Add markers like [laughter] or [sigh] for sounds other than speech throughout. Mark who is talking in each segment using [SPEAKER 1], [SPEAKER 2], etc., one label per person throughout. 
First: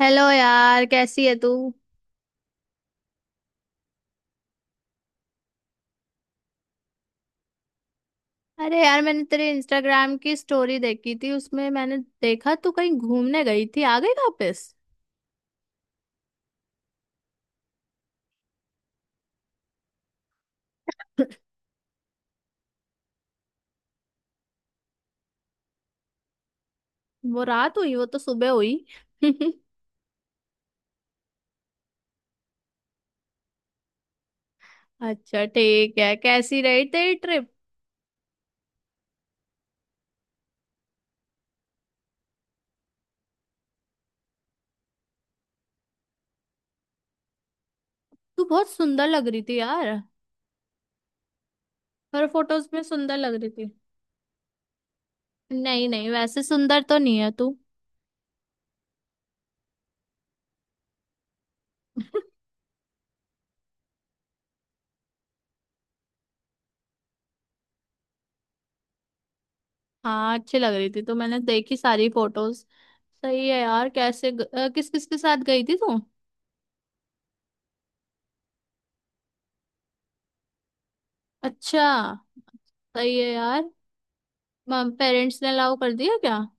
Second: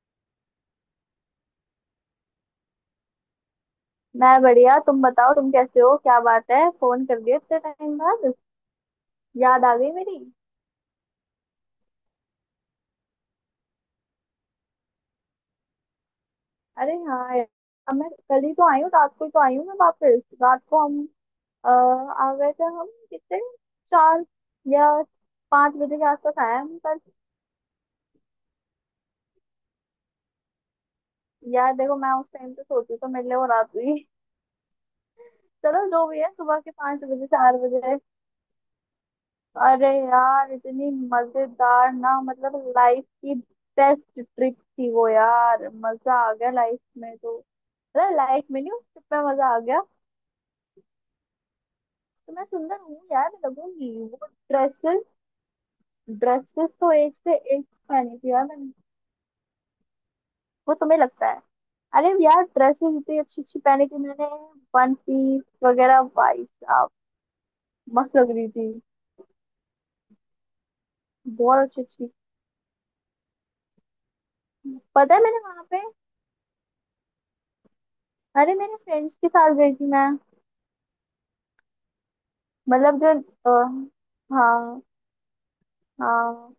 [SPEAKER 1] Hello यार, कैसी है तू?
[SPEAKER 2] मैं बढ़िया। तुम बताओ, तुम कैसे हो? क्या बात है, फोन कर दिया इतने टाइम बाद।
[SPEAKER 1] अरे यार, मैंने तेरे
[SPEAKER 2] याद आ गई
[SPEAKER 1] इंस्टाग्राम
[SPEAKER 2] मेरी।
[SPEAKER 1] की स्टोरी देखी थी, उसमें मैंने देखा तू कहीं घूमने गई थी, आ गई वापस?
[SPEAKER 2] अरे हाँ यार। अब मैं कल ही तो आई हूँ, रात को ही तो आई हूँ मैं वापस। रात को हम आ गए थे। हम कितने 4 या 5 बजे के आसपास आए हम। पर
[SPEAKER 1] वो रात हुई? वो तो सुबह हुई। [laughs]
[SPEAKER 2] यार देखो, मैं उस टाइम पे सोती तो मेरे लिए वो रात हुई।
[SPEAKER 1] अच्छा
[SPEAKER 2] चलो
[SPEAKER 1] ठीक
[SPEAKER 2] जो
[SPEAKER 1] है,
[SPEAKER 2] भी है,
[SPEAKER 1] कैसी
[SPEAKER 2] सुबह के
[SPEAKER 1] रही
[SPEAKER 2] पाँच
[SPEAKER 1] तेरी
[SPEAKER 2] बजे
[SPEAKER 1] ट्रिप?
[SPEAKER 2] चार बजे अरे यार, इतनी मजेदार ना, मतलब लाइफ की बेस्ट ट्रिप थी वो यार। मजा आ गया लाइफ में तो। अरे
[SPEAKER 1] तू
[SPEAKER 2] लाइफ में
[SPEAKER 1] बहुत
[SPEAKER 2] नहीं, उस
[SPEAKER 1] सुंदर
[SPEAKER 2] ट्रिप में
[SPEAKER 1] लग रही
[SPEAKER 2] मजा
[SPEAKER 1] थी
[SPEAKER 2] आ गया।
[SPEAKER 1] यार। हर
[SPEAKER 2] तो मैं
[SPEAKER 1] फोटोज
[SPEAKER 2] सुंदर
[SPEAKER 1] में
[SPEAKER 2] हूँ
[SPEAKER 1] सुंदर
[SPEAKER 2] यार,
[SPEAKER 1] लग
[SPEAKER 2] मैं
[SPEAKER 1] रही थी।
[SPEAKER 2] लगूंगी वो ड्रेसेस।
[SPEAKER 1] नहीं नहीं, वैसे
[SPEAKER 2] ड्रेसेस
[SPEAKER 1] सुंदर
[SPEAKER 2] तो
[SPEAKER 1] तो
[SPEAKER 2] एक
[SPEAKER 1] नहीं है
[SPEAKER 2] से
[SPEAKER 1] तू।
[SPEAKER 2] एक पहनी थी यार मैंने। वो तुम्हें लगता है। अरे
[SPEAKER 1] [laughs]
[SPEAKER 2] यार, ड्रेसेस इतनी अच्छी अच्छी पहनी थी मैंने। वन पीस वगैरह भाई साहब, मस्त लग रही थी।
[SPEAKER 1] हाँ अच्छी लग रही थी तो मैंने
[SPEAKER 2] बहुत
[SPEAKER 1] देखी
[SPEAKER 2] अच्छी
[SPEAKER 1] सारी
[SPEAKER 2] अच्छी।
[SPEAKER 1] फोटोज। सही है यार। किस किस
[SPEAKER 2] पता
[SPEAKER 1] के
[SPEAKER 2] है,
[SPEAKER 1] साथ
[SPEAKER 2] मैंने
[SPEAKER 1] गई
[SPEAKER 2] वहां
[SPEAKER 1] थी
[SPEAKER 2] पे,
[SPEAKER 1] तू?
[SPEAKER 2] अरे मेरे फ्रेंड्स के साथ गई थी मैं।
[SPEAKER 1] अच्छा।
[SPEAKER 2] मतलब जो
[SPEAKER 1] सही है यार।
[SPEAKER 2] हाँ।
[SPEAKER 1] पेरेंट्स ने अलाउ कर दिया क्या?
[SPEAKER 2] हाँ,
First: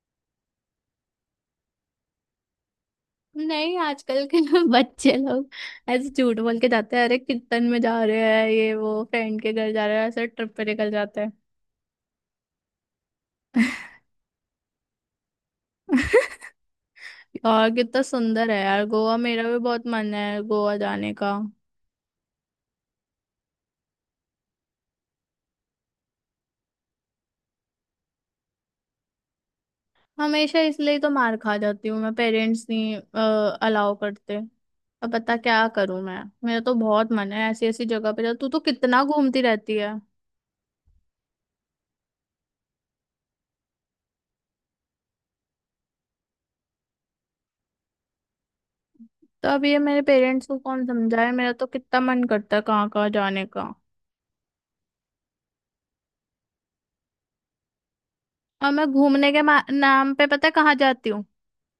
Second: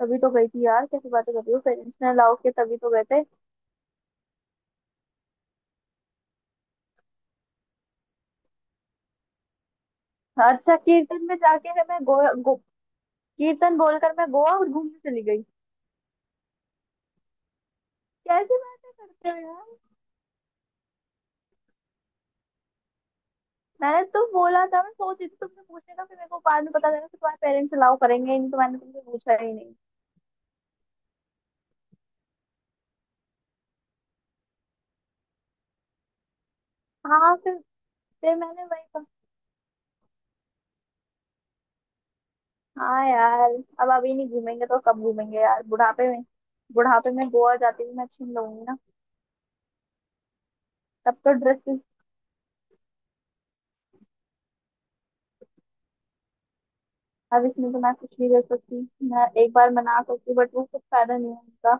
[SPEAKER 2] तभी तो गई थी यार। कैसी बातें कर रही हो, पेरेंट्स ने अलाउ किया तभी तो गए थे।
[SPEAKER 1] नहीं, आजकल के [laughs] बच्चे लोग ऐसे झूठ बोल के जाते हैं। अरे, कीर्तन में जा रहे हैं, ये वो फ्रेंड के घर जा रहे हैं, ऐसे ट्रिप पे
[SPEAKER 2] अच्छा
[SPEAKER 1] निकल जाते
[SPEAKER 2] कीर्तन
[SPEAKER 1] हैं।
[SPEAKER 2] में जाके है, मैं गोवा कीर्तन बोलकर मैं गोवा और घूमने चली गई।
[SPEAKER 1] और कितना सुंदर
[SPEAKER 2] कैसी
[SPEAKER 1] है यार
[SPEAKER 2] बातें
[SPEAKER 1] गोवा,
[SPEAKER 2] करते हो
[SPEAKER 1] मेरा भी
[SPEAKER 2] यार।
[SPEAKER 1] बहुत मन है गोवा जाने का।
[SPEAKER 2] मैंने तो बोला था, मैं सोच रही थी तुमसे पूछने का, फिर मेरे को बाद में पता चला कि तुम्हारे पेरेंट्स अलाउ करेंगे ही नहीं, तो मैंने तुमसे पूछा ही नहीं।
[SPEAKER 1] हमेशा इसलिए तो मार खा जाती हूँ मैं, पेरेंट्स नहीं अलाउ करते। अब बता क्या करूँ मैं, मेरा तो बहुत मन
[SPEAKER 2] हाँ
[SPEAKER 1] है
[SPEAKER 2] फिर।
[SPEAKER 1] ऐसी ऐसी जगह पे जा,
[SPEAKER 2] फिर
[SPEAKER 1] तू तो
[SPEAKER 2] मैंने वही
[SPEAKER 1] कितना
[SPEAKER 2] कहा।
[SPEAKER 1] घूमती रहती है।
[SPEAKER 2] हाँ यार, अब अभी नहीं घूमेंगे तो कब घूमेंगे यार, बुढ़ापे में? बुढ़ापे में गोवा जाती हुई मैं छीन लूंगी ना।
[SPEAKER 1] तो अब ये मेरे पेरेंट्स को कौन
[SPEAKER 2] तब
[SPEAKER 1] समझाए,
[SPEAKER 2] तो
[SPEAKER 1] मेरा तो
[SPEAKER 2] ड्रेस,
[SPEAKER 1] कितना मन करता है कहाँ कहाँ जाने का।
[SPEAKER 2] अब इसमें तो मैं कुछ नहीं कर
[SPEAKER 1] और मैं
[SPEAKER 2] सकती। मैं
[SPEAKER 1] घूमने के
[SPEAKER 2] एक बार मना
[SPEAKER 1] नाम पे
[SPEAKER 2] सकती
[SPEAKER 1] पता है
[SPEAKER 2] बट वो
[SPEAKER 1] कहाँ
[SPEAKER 2] कुछ
[SPEAKER 1] जाती
[SPEAKER 2] फायदा
[SPEAKER 1] हूँ?
[SPEAKER 2] नहीं होता।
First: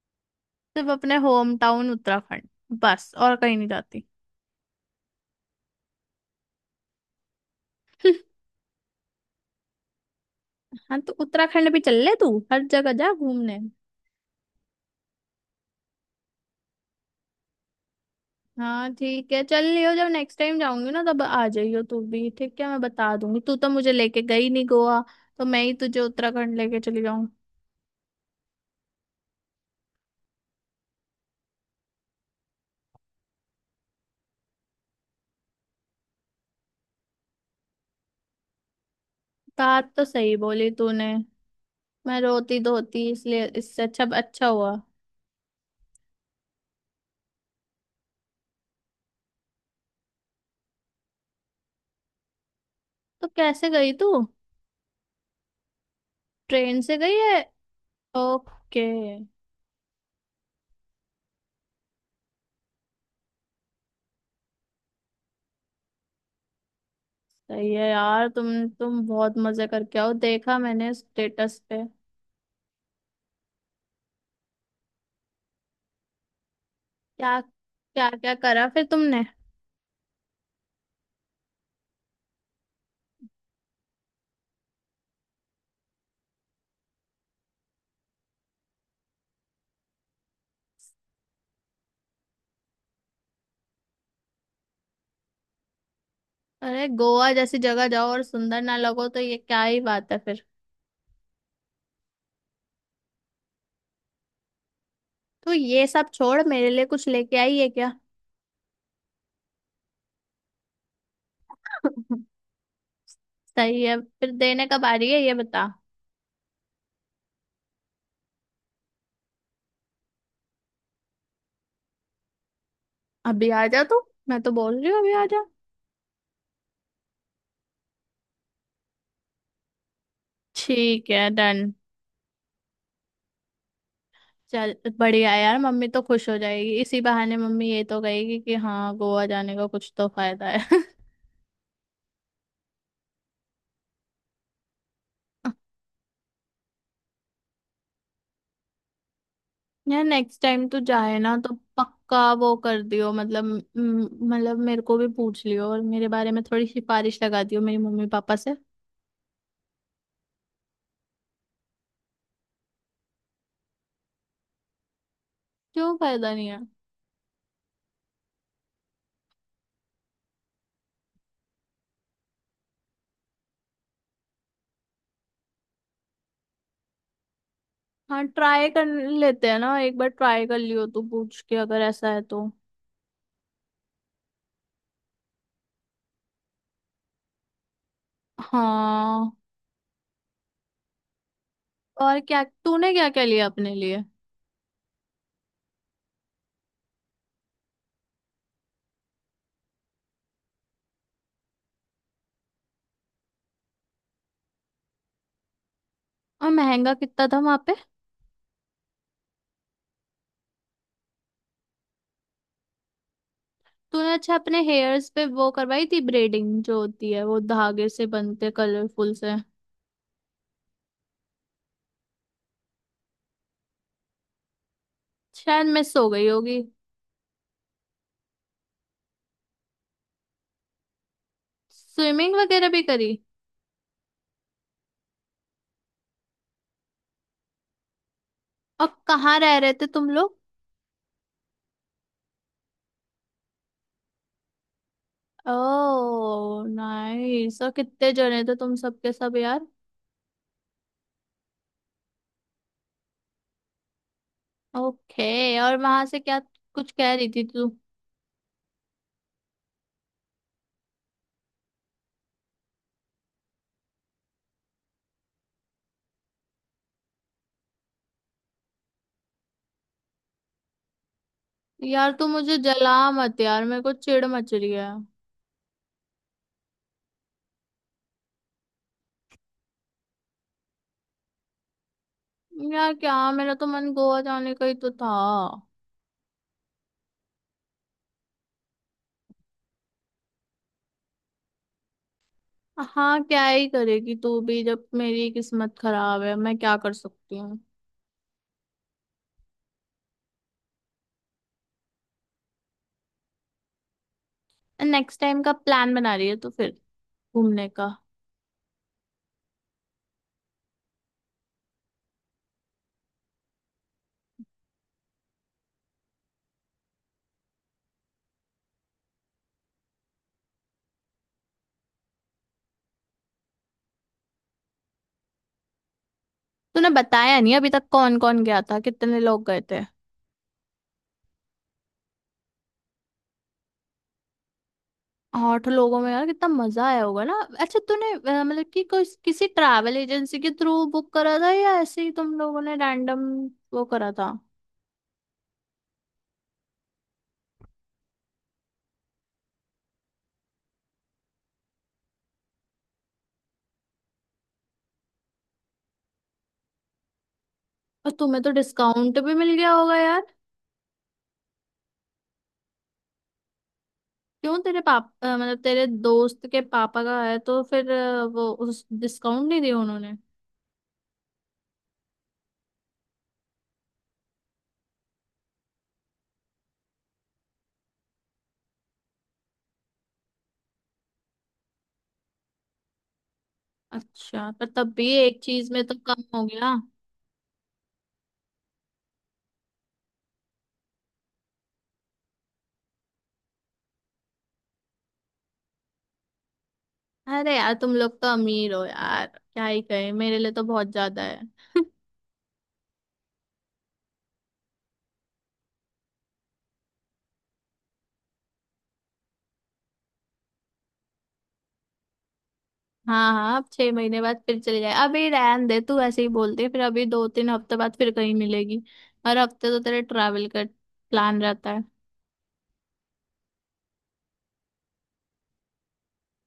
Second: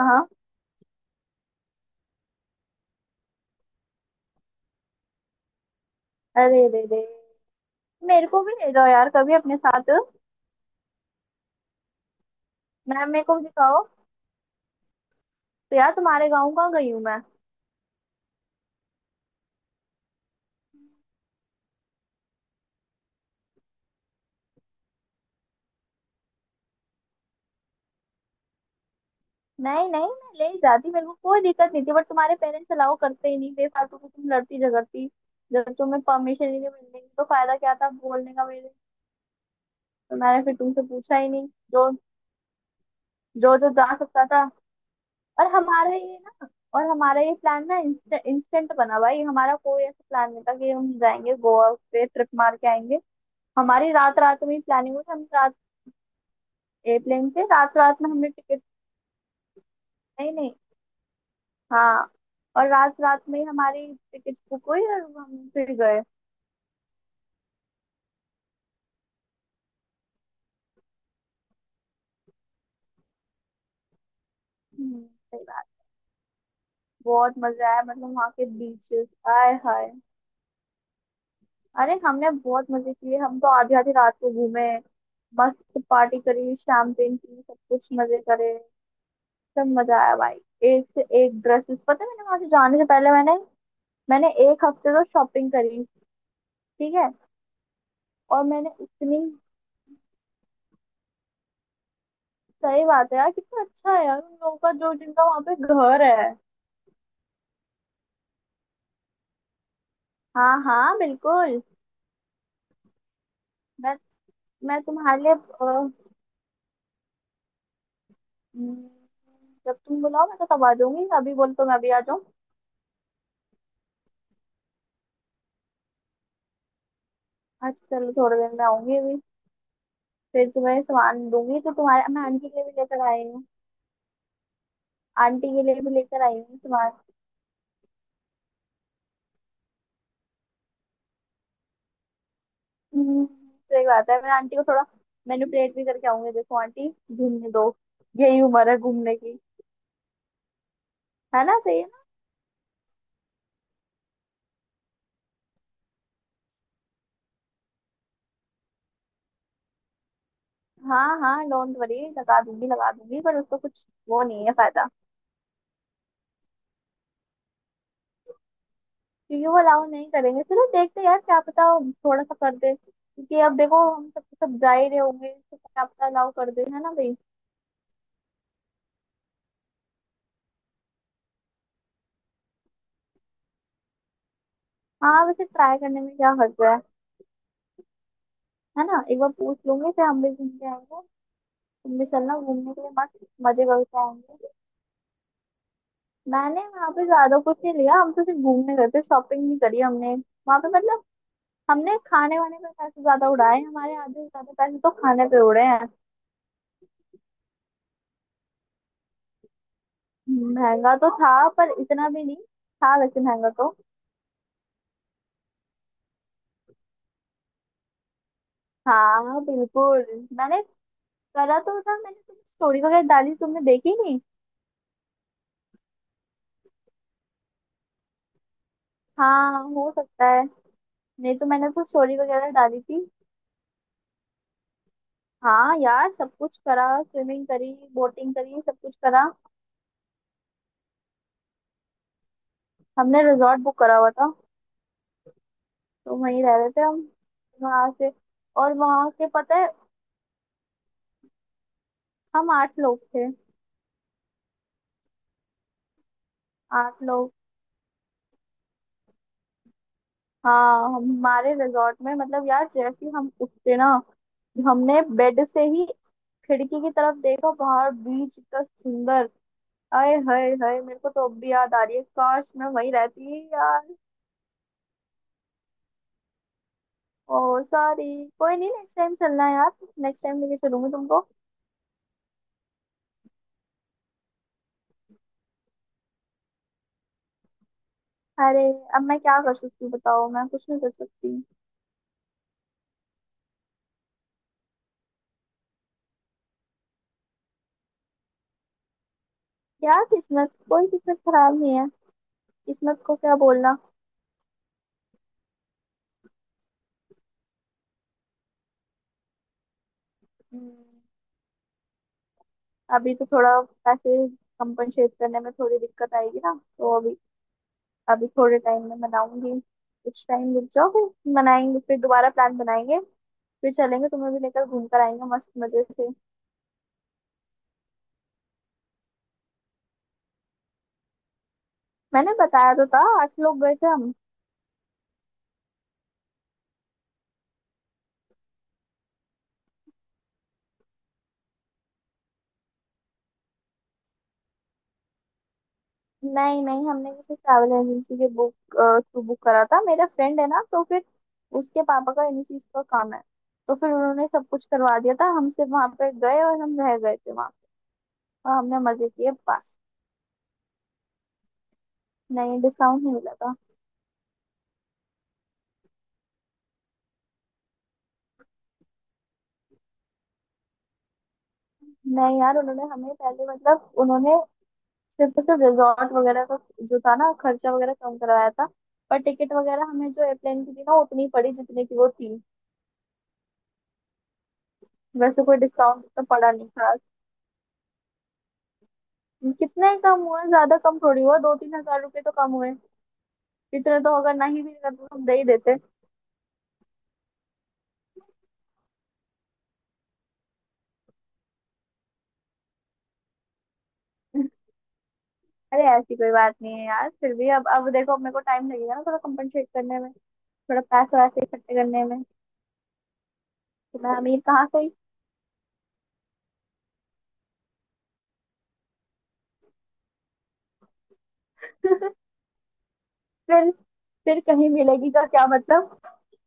[SPEAKER 2] हाँ।
[SPEAKER 1] सिर्फ अपने होम टाउन उत्तराखंड। बस और कहीं नहीं जाती।
[SPEAKER 2] अरे रे रे। मेरे को भी ले जाओ यार कभी अपने साथ।
[SPEAKER 1] हाँ तो उत्तराखंड भी चल ले, तू हर जगह
[SPEAKER 2] मैम
[SPEAKER 1] जा
[SPEAKER 2] मेरे को भी
[SPEAKER 1] घूमने।
[SPEAKER 2] दिखाओ, तो यार तुम्हारे गाँव कहाँ गई हूँ मैं?
[SPEAKER 1] हाँ ठीक है, चल लियो, जब नेक्स्ट टाइम जाऊंगी ना तब आ जाइयो तू भी, ठीक है, मैं बता दूंगी। तू तो मुझे लेके गई नहीं गोवा, तो मैं ही तुझे उत्तराखंड लेके चली जाऊं।
[SPEAKER 2] नहीं नहीं, मैं ले ही जाती, मेरे को कोई दिक्कत नहीं थी, बट तुम्हारे पेरेंट्स अलाउ करते ही नहीं, बेफालतू की तुम लड़ती झगड़ती। जब तुम्हें परमिशन ही नहीं मिलने की तो फायदा क्या था बोलने का मेरे।
[SPEAKER 1] बात तो
[SPEAKER 2] तो
[SPEAKER 1] सही
[SPEAKER 2] मैंने फिर
[SPEAKER 1] बोली
[SPEAKER 2] तुमसे
[SPEAKER 1] तूने।
[SPEAKER 2] पूछा ही नहीं। जो
[SPEAKER 1] मैं रोती धोती इसलिए,
[SPEAKER 2] जो जो
[SPEAKER 1] इससे
[SPEAKER 2] जा
[SPEAKER 1] अच्छा
[SPEAKER 2] सकता था।
[SPEAKER 1] अच्छा हुआ।
[SPEAKER 2] और हमारा ये ना। और हमारा ये प्लान ना, इंस्टेंट बना भाई। हमारा कोई ऐसा प्लान नहीं था कि हम जाएंगे गोवा पे ट्रिप मार के आएंगे।
[SPEAKER 1] तो कैसे
[SPEAKER 2] हमारी
[SPEAKER 1] गई तू?
[SPEAKER 2] रात रात में ही प्लानिंग हुई। हम रात
[SPEAKER 1] ट्रेन से गई
[SPEAKER 2] एयरप्लेन
[SPEAKER 1] है?
[SPEAKER 2] से रात रात में हमने टिकट,
[SPEAKER 1] ओके।
[SPEAKER 2] नहीं नहीं। हाँ, और रात रात में ही हमारी टिकट बुक हुई और हम फिर गए।
[SPEAKER 1] सही है यार, तुम बहुत मजे करके आओ, देखा मैंने स्टेटस पे।
[SPEAKER 2] सही बात। बहुत
[SPEAKER 1] क्या
[SPEAKER 2] मजा आया,
[SPEAKER 1] क्या
[SPEAKER 2] मतलब वहाँ
[SPEAKER 1] क्या
[SPEAKER 2] के
[SPEAKER 1] करा फिर
[SPEAKER 2] बीचेस,
[SPEAKER 1] तुमने?
[SPEAKER 2] आय हाय। अरे हमने बहुत मजे किए, हम तो आधी आधी रात को घूमे। मस्त पार्टी करी, शैम्पेन पी, सब कुछ मजे करे। सब मजा आया भाई। एक से एक ड्रेसेस, पता है मैंने वहां से जाने से पहले मैंने, मैंने एक हफ्ते तो शॉपिंग करी।
[SPEAKER 1] अरे
[SPEAKER 2] ठीक है।
[SPEAKER 1] गोवा जैसी जगह जाओ और
[SPEAKER 2] और
[SPEAKER 1] सुंदर
[SPEAKER 2] मैंने
[SPEAKER 1] ना लगो
[SPEAKER 2] इतनी,
[SPEAKER 1] तो ये क्या ही बात है फिर।
[SPEAKER 2] सही बात है यार, कितना अच्छा है यार उन लोगों का जो जिनका वहां
[SPEAKER 1] तू
[SPEAKER 2] पे
[SPEAKER 1] ये
[SPEAKER 2] घर
[SPEAKER 1] सब
[SPEAKER 2] है।
[SPEAKER 1] छोड़, मेरे लिए कुछ लेके आई है क्या?
[SPEAKER 2] हाँ हाँ बिल्कुल।
[SPEAKER 1] [laughs] सही
[SPEAKER 2] मैं
[SPEAKER 1] है, फिर देने
[SPEAKER 2] मैं
[SPEAKER 1] कब आ रही है,
[SPEAKER 2] तुम्हारे लिए
[SPEAKER 1] ये बता।
[SPEAKER 2] हम्म, जब तुम बुलाओ मैं तो तब आ जाऊंगी। अभी बोल तो मैं अभी आ जाऊँ।
[SPEAKER 1] अभी आ जा तू, मैं तो बोल रही हूँ अभी आ जा।
[SPEAKER 2] अच्छा चलो, थोड़ी देर में आऊंगी अभी। फिर तुम्हें
[SPEAKER 1] ठीक है,
[SPEAKER 2] सामान दूंगी,
[SPEAKER 1] डन।
[SPEAKER 2] तो तुम्हारे, मैं आंटी के लिए भी लेकर आई हूँ।
[SPEAKER 1] चल। बढ़िया है
[SPEAKER 2] आंटी
[SPEAKER 1] यार,
[SPEAKER 2] के लिए
[SPEAKER 1] मम्मी
[SPEAKER 2] भी
[SPEAKER 1] तो
[SPEAKER 2] लेकर
[SPEAKER 1] खुश
[SPEAKER 2] आई
[SPEAKER 1] हो
[SPEAKER 2] हूँ
[SPEAKER 1] जाएगी,
[SPEAKER 2] सामान।
[SPEAKER 1] इसी बहाने मम्मी ये तो कहेगी कि हाँ गोवा जाने का कुछ तो फायदा है। [laughs]
[SPEAKER 2] सही बात है। मैं आंटी को थोड़ा मैनिपुलेट भी करके आऊंगी। देखो आंटी, घूमने दो, यही उम्र है घूमने की,
[SPEAKER 1] यार नेक्स्ट टाइम तो जाए ना
[SPEAKER 2] है
[SPEAKER 1] तो
[SPEAKER 2] ना, सही है ना।
[SPEAKER 1] पक्का वो कर दियो, मतलब मतलब मेरे को भी पूछ लियो और मेरे बारे में थोड़ी सिफारिश लगा दियो मेरी मम्मी पापा से।
[SPEAKER 2] हाँ हाँ, डोंट वरी, लगा दूंगी लगा दूंगी, पर उसको कुछ वो नहीं है फायदा।
[SPEAKER 1] क्यों फायदा नहीं है?
[SPEAKER 2] क्योंकि वो अलाउ नहीं करेंगे। चलो देखते हैं यार, क्या पता थोड़ा सा कर दे, क्योंकि अब देखो, हम सब सब जा ही रहे होंगे, तो क्या पता अलाउ कर दे, है ना भाई?
[SPEAKER 1] हाँ ट्राई कर लेते हैं ना, एक बार ट्राई कर लियो तू, पूछ के अगर ऐसा है तो।
[SPEAKER 2] हाँ, वैसे ट्राई करने में क्या हर्ज है ना? एक बार
[SPEAKER 1] हाँ।
[SPEAKER 2] पूछ लूंगी, फिर हम भी घूम के आएंगे। तुम भी
[SPEAKER 1] और
[SPEAKER 2] चलना
[SPEAKER 1] क्या
[SPEAKER 2] घूमने के लिए,
[SPEAKER 1] तूने क्या क्या
[SPEAKER 2] मस्त
[SPEAKER 1] लिया
[SPEAKER 2] मजे
[SPEAKER 1] अपने
[SPEAKER 2] करके
[SPEAKER 1] लिए?
[SPEAKER 2] आएंगे। मैंने वहां पे ज्यादा कुछ नहीं लिया, हम तो सिर्फ घूमने गए थे, शॉपिंग नहीं करी हमने वहां पे, मतलब। हमने खाने वाने पे पैसे ज्यादा उड़ाए, हमारे आधे से ज्यादा पैसे तो खाने पे उड़े हैं।
[SPEAKER 1] और महंगा कितना था वहां पे?
[SPEAKER 2] महंगा तो था, पर इतना भी नहीं था वैसे, महंगा तो।
[SPEAKER 1] तूने अच्छा अपने हेयर्स पे वो करवाई थी ब्रेडिंग जो होती है वो, धागे से बनते कलरफुल से?
[SPEAKER 2] हाँ बिल्कुल, मैंने करा तो था। मैंने तुम्हें स्टोरी वगैरह डाली, तुमने देखी नहीं?
[SPEAKER 1] शायद मिस हो गई होगी।
[SPEAKER 2] हाँ हो सकता है। नहीं, तो मैंने तो स्टोरी
[SPEAKER 1] स्विमिंग
[SPEAKER 2] वगैरह
[SPEAKER 1] वगैरह
[SPEAKER 2] डाली
[SPEAKER 1] भी
[SPEAKER 2] थी।
[SPEAKER 1] करी?
[SPEAKER 2] हाँ यार, सब कुछ करा, स्विमिंग करी बोटिंग करी सब
[SPEAKER 1] और
[SPEAKER 2] कुछ करा।
[SPEAKER 1] कहाँ रह रहे थे तुम लोग?
[SPEAKER 2] हमने रिजॉर्ट बुक करा हुआ था, तो वहीं रह
[SPEAKER 1] ओह
[SPEAKER 2] रहे थे हम।
[SPEAKER 1] नाइस, और
[SPEAKER 2] वहां से,
[SPEAKER 1] कितने जने थे
[SPEAKER 2] और
[SPEAKER 1] तुम,
[SPEAKER 2] वहां
[SPEAKER 1] सबके
[SPEAKER 2] के
[SPEAKER 1] सब
[SPEAKER 2] पता
[SPEAKER 1] यार?
[SPEAKER 2] है, हम 8 लोग थे।
[SPEAKER 1] ओके, और वहां से क्या कुछ
[SPEAKER 2] आठ
[SPEAKER 1] कह रही
[SPEAKER 2] लोग
[SPEAKER 1] थी तू?
[SPEAKER 2] हाँ हमारे रिजॉर्ट में, मतलब यार जैसे ही हम उठते ना, हमने बेड से ही खिड़की की तरफ देखा, बाहर बीच इतना सुंदर। आए हाय हाय, मेरे को तो अब भी याद आ रही है,
[SPEAKER 1] यार तू
[SPEAKER 2] काश
[SPEAKER 1] मुझे
[SPEAKER 2] मैं वहीं
[SPEAKER 1] जला मत
[SPEAKER 2] रहती
[SPEAKER 1] यार, मेरे
[SPEAKER 2] यार।
[SPEAKER 1] को चिढ़ मच रही है।
[SPEAKER 2] ओ सॉरी। कोई नहीं, नेक्स्ट टाइम चलना है यार, नेक्स्ट टाइम लेके चलूंगी तुमको।
[SPEAKER 1] यार क्या, मेरा तो मन गोवा जाने का ही तो था।
[SPEAKER 2] अरे, अब मैं क्या कर सकती हूँ बताओ, मैं कुछ नहीं कर सकती।
[SPEAKER 1] हाँ क्या ही करेगी तू भी, जब मेरी किस्मत खराब है मैं क्या कर सकती हूँ।
[SPEAKER 2] यार किस्मत, कोई किस्मत खराब नहीं है, किस्मत को क्या बोलना।
[SPEAKER 1] नेक्स्ट टाइम का प्लान बना रही है तो फिर, घूमने का?
[SPEAKER 2] हम्म, अभी तो थोड़ा पैसे कंपनसेट करने में थोड़ी दिक्कत आएगी ना, तो अभी, अभी थोड़े टाइम में मनाऊंगी। कुछ टाइम रुक जाओ, फिर मनाएंगे, फिर दोबारा प्लान बनाएंगे, फिर चलेंगे, तुम्हें भी लेकर घूम कर आएंगे मस्त मजे से।
[SPEAKER 1] तूने बताया नहीं अभी तक कौन कौन गया था, कितने लोग गए थे?
[SPEAKER 2] मैंने बताया तो था, 8 लोग गए थे हम।
[SPEAKER 1] आठ लोगों में यार कितना मजा आया होगा ना। अच्छा तूने मतलब कि कोई किसी ट्रैवल एजेंसी के थ्रू बुक करा था, या ऐसे ही तुम लोगों ने रैंडम वो करा था?
[SPEAKER 2] नहीं नहीं, हमने किसी ट्रैवल एजेंसी के बुक थ्रू बुक करा था। मेरा फ्रेंड है ना, तो फिर उसके पापा का इन्हीं चीज का काम है, तो फिर उन्होंने सब कुछ करवा दिया था, हम सिर्फ वहां पर गए और हम रह गए थे वहाँ,
[SPEAKER 1] और तुम्हें तो
[SPEAKER 2] और हमने मजे
[SPEAKER 1] डिस्काउंट
[SPEAKER 2] किए
[SPEAKER 1] भी मिल गया
[SPEAKER 2] बस।
[SPEAKER 1] होगा यार।
[SPEAKER 2] नहीं, डिस्काउंट नहीं मिला था।
[SPEAKER 1] क्यों, मतलब तेरे दोस्त के पापा का है तो फिर वो उस डिस्काउंट नहीं दिया उन्होंने?
[SPEAKER 2] नहीं यार, उन्होंने हमें पहले, मतलब उन्होंने सिर्फ और सिर्फ रिजॉर्ट वगैरह का जो था ना खर्चा वगैरह कम करवाया था, पर टिकट वगैरह हमें जो एयरप्लेन की थी ना उतनी पड़ी जितने की वो थी।
[SPEAKER 1] अच्छा पर तब भी एक
[SPEAKER 2] वैसे कोई
[SPEAKER 1] चीज में तो
[SPEAKER 2] डिस्काउंट
[SPEAKER 1] कम
[SPEAKER 2] तो
[SPEAKER 1] हो
[SPEAKER 2] पड़ा नहीं
[SPEAKER 1] गया।
[SPEAKER 2] खास। कितने कम हुआ, ज्यादा कम थोड़ी हुआ, 2-3 हजार रुपए तो कम हुए। इतने तो अगर नहीं भी करते तो हम दे ही देते।
[SPEAKER 1] अरे यार तुम लोग तो अमीर हो यार, क्या ही कहे, मेरे लिए तो बहुत ज्यादा है।
[SPEAKER 2] [laughs] अरे ऐसी कोई बात नहीं है यार, फिर भी अब देखो अपने को टाइम लगेगा ना थोड़ा कंपनसेट करने में, थोड़ा पैसे वैसे इकट्ठे करने में।
[SPEAKER 1] हाँ हाँ, अब छह
[SPEAKER 2] तो मैं
[SPEAKER 1] महीने बाद
[SPEAKER 2] अमीर
[SPEAKER 1] फिर
[SPEAKER 2] कहाँ से
[SPEAKER 1] चले
[SPEAKER 2] हुई?
[SPEAKER 1] जाए, अभी रहन दे तू ऐसे ही बोलते है फिर अभी 2-3 हफ्ते बाद फिर कहीं मिलेगी। हर हफ्ते तो तेरे ट्रैवल का प्लान रहता है।
[SPEAKER 2] [laughs] फिर फिर कहीं मिलेगी का क्या मतलब?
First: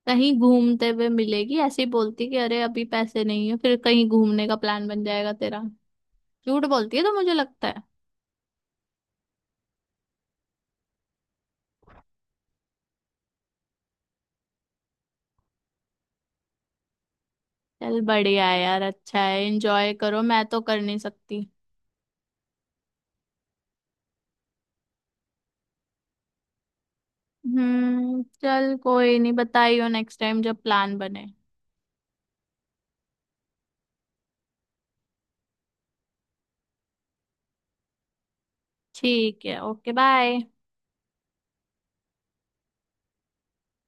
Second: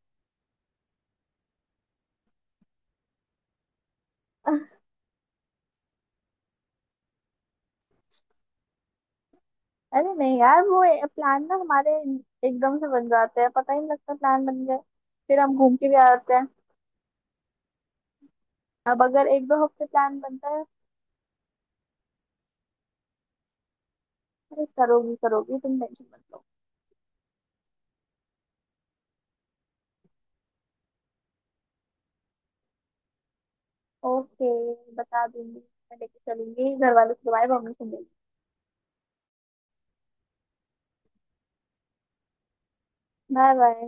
[SPEAKER 1] कहीं घूमते हुए मिलेगी, ऐसे ही बोलती कि अरे अभी पैसे नहीं है, फिर कहीं घूमने का प्लान बन जाएगा तेरा। झूठ बोलती है तो, मुझे लगता है।
[SPEAKER 2] अरे नहीं यार, वो प्लान ना हमारे एकदम से बन जाते हैं, पता ही नहीं लगता, प्लान बन गए फिर हम घूम के भी आ जाते हैं।
[SPEAKER 1] चल बढ़िया है यार,
[SPEAKER 2] अब
[SPEAKER 1] अच्छा
[SPEAKER 2] अगर
[SPEAKER 1] है,
[SPEAKER 2] एक दो हफ्ते
[SPEAKER 1] एंजॉय
[SPEAKER 2] प्लान
[SPEAKER 1] करो, मैं
[SPEAKER 2] बनता
[SPEAKER 1] तो
[SPEAKER 2] है,
[SPEAKER 1] कर नहीं सकती।
[SPEAKER 2] अरे करोगी करोगी, तुम टेंशन मत लो।
[SPEAKER 1] हम्म, चल कोई नहीं, बताइयो नेक्स्ट टाइम जब प्लान बने।
[SPEAKER 2] ओके, बता दूंगी मैं, लेके चलूंगी, घर वालों से तुम्हारी परमिशन लेंगी।
[SPEAKER 1] ठीक है, ओके बाय।
[SPEAKER 2] Bye bye.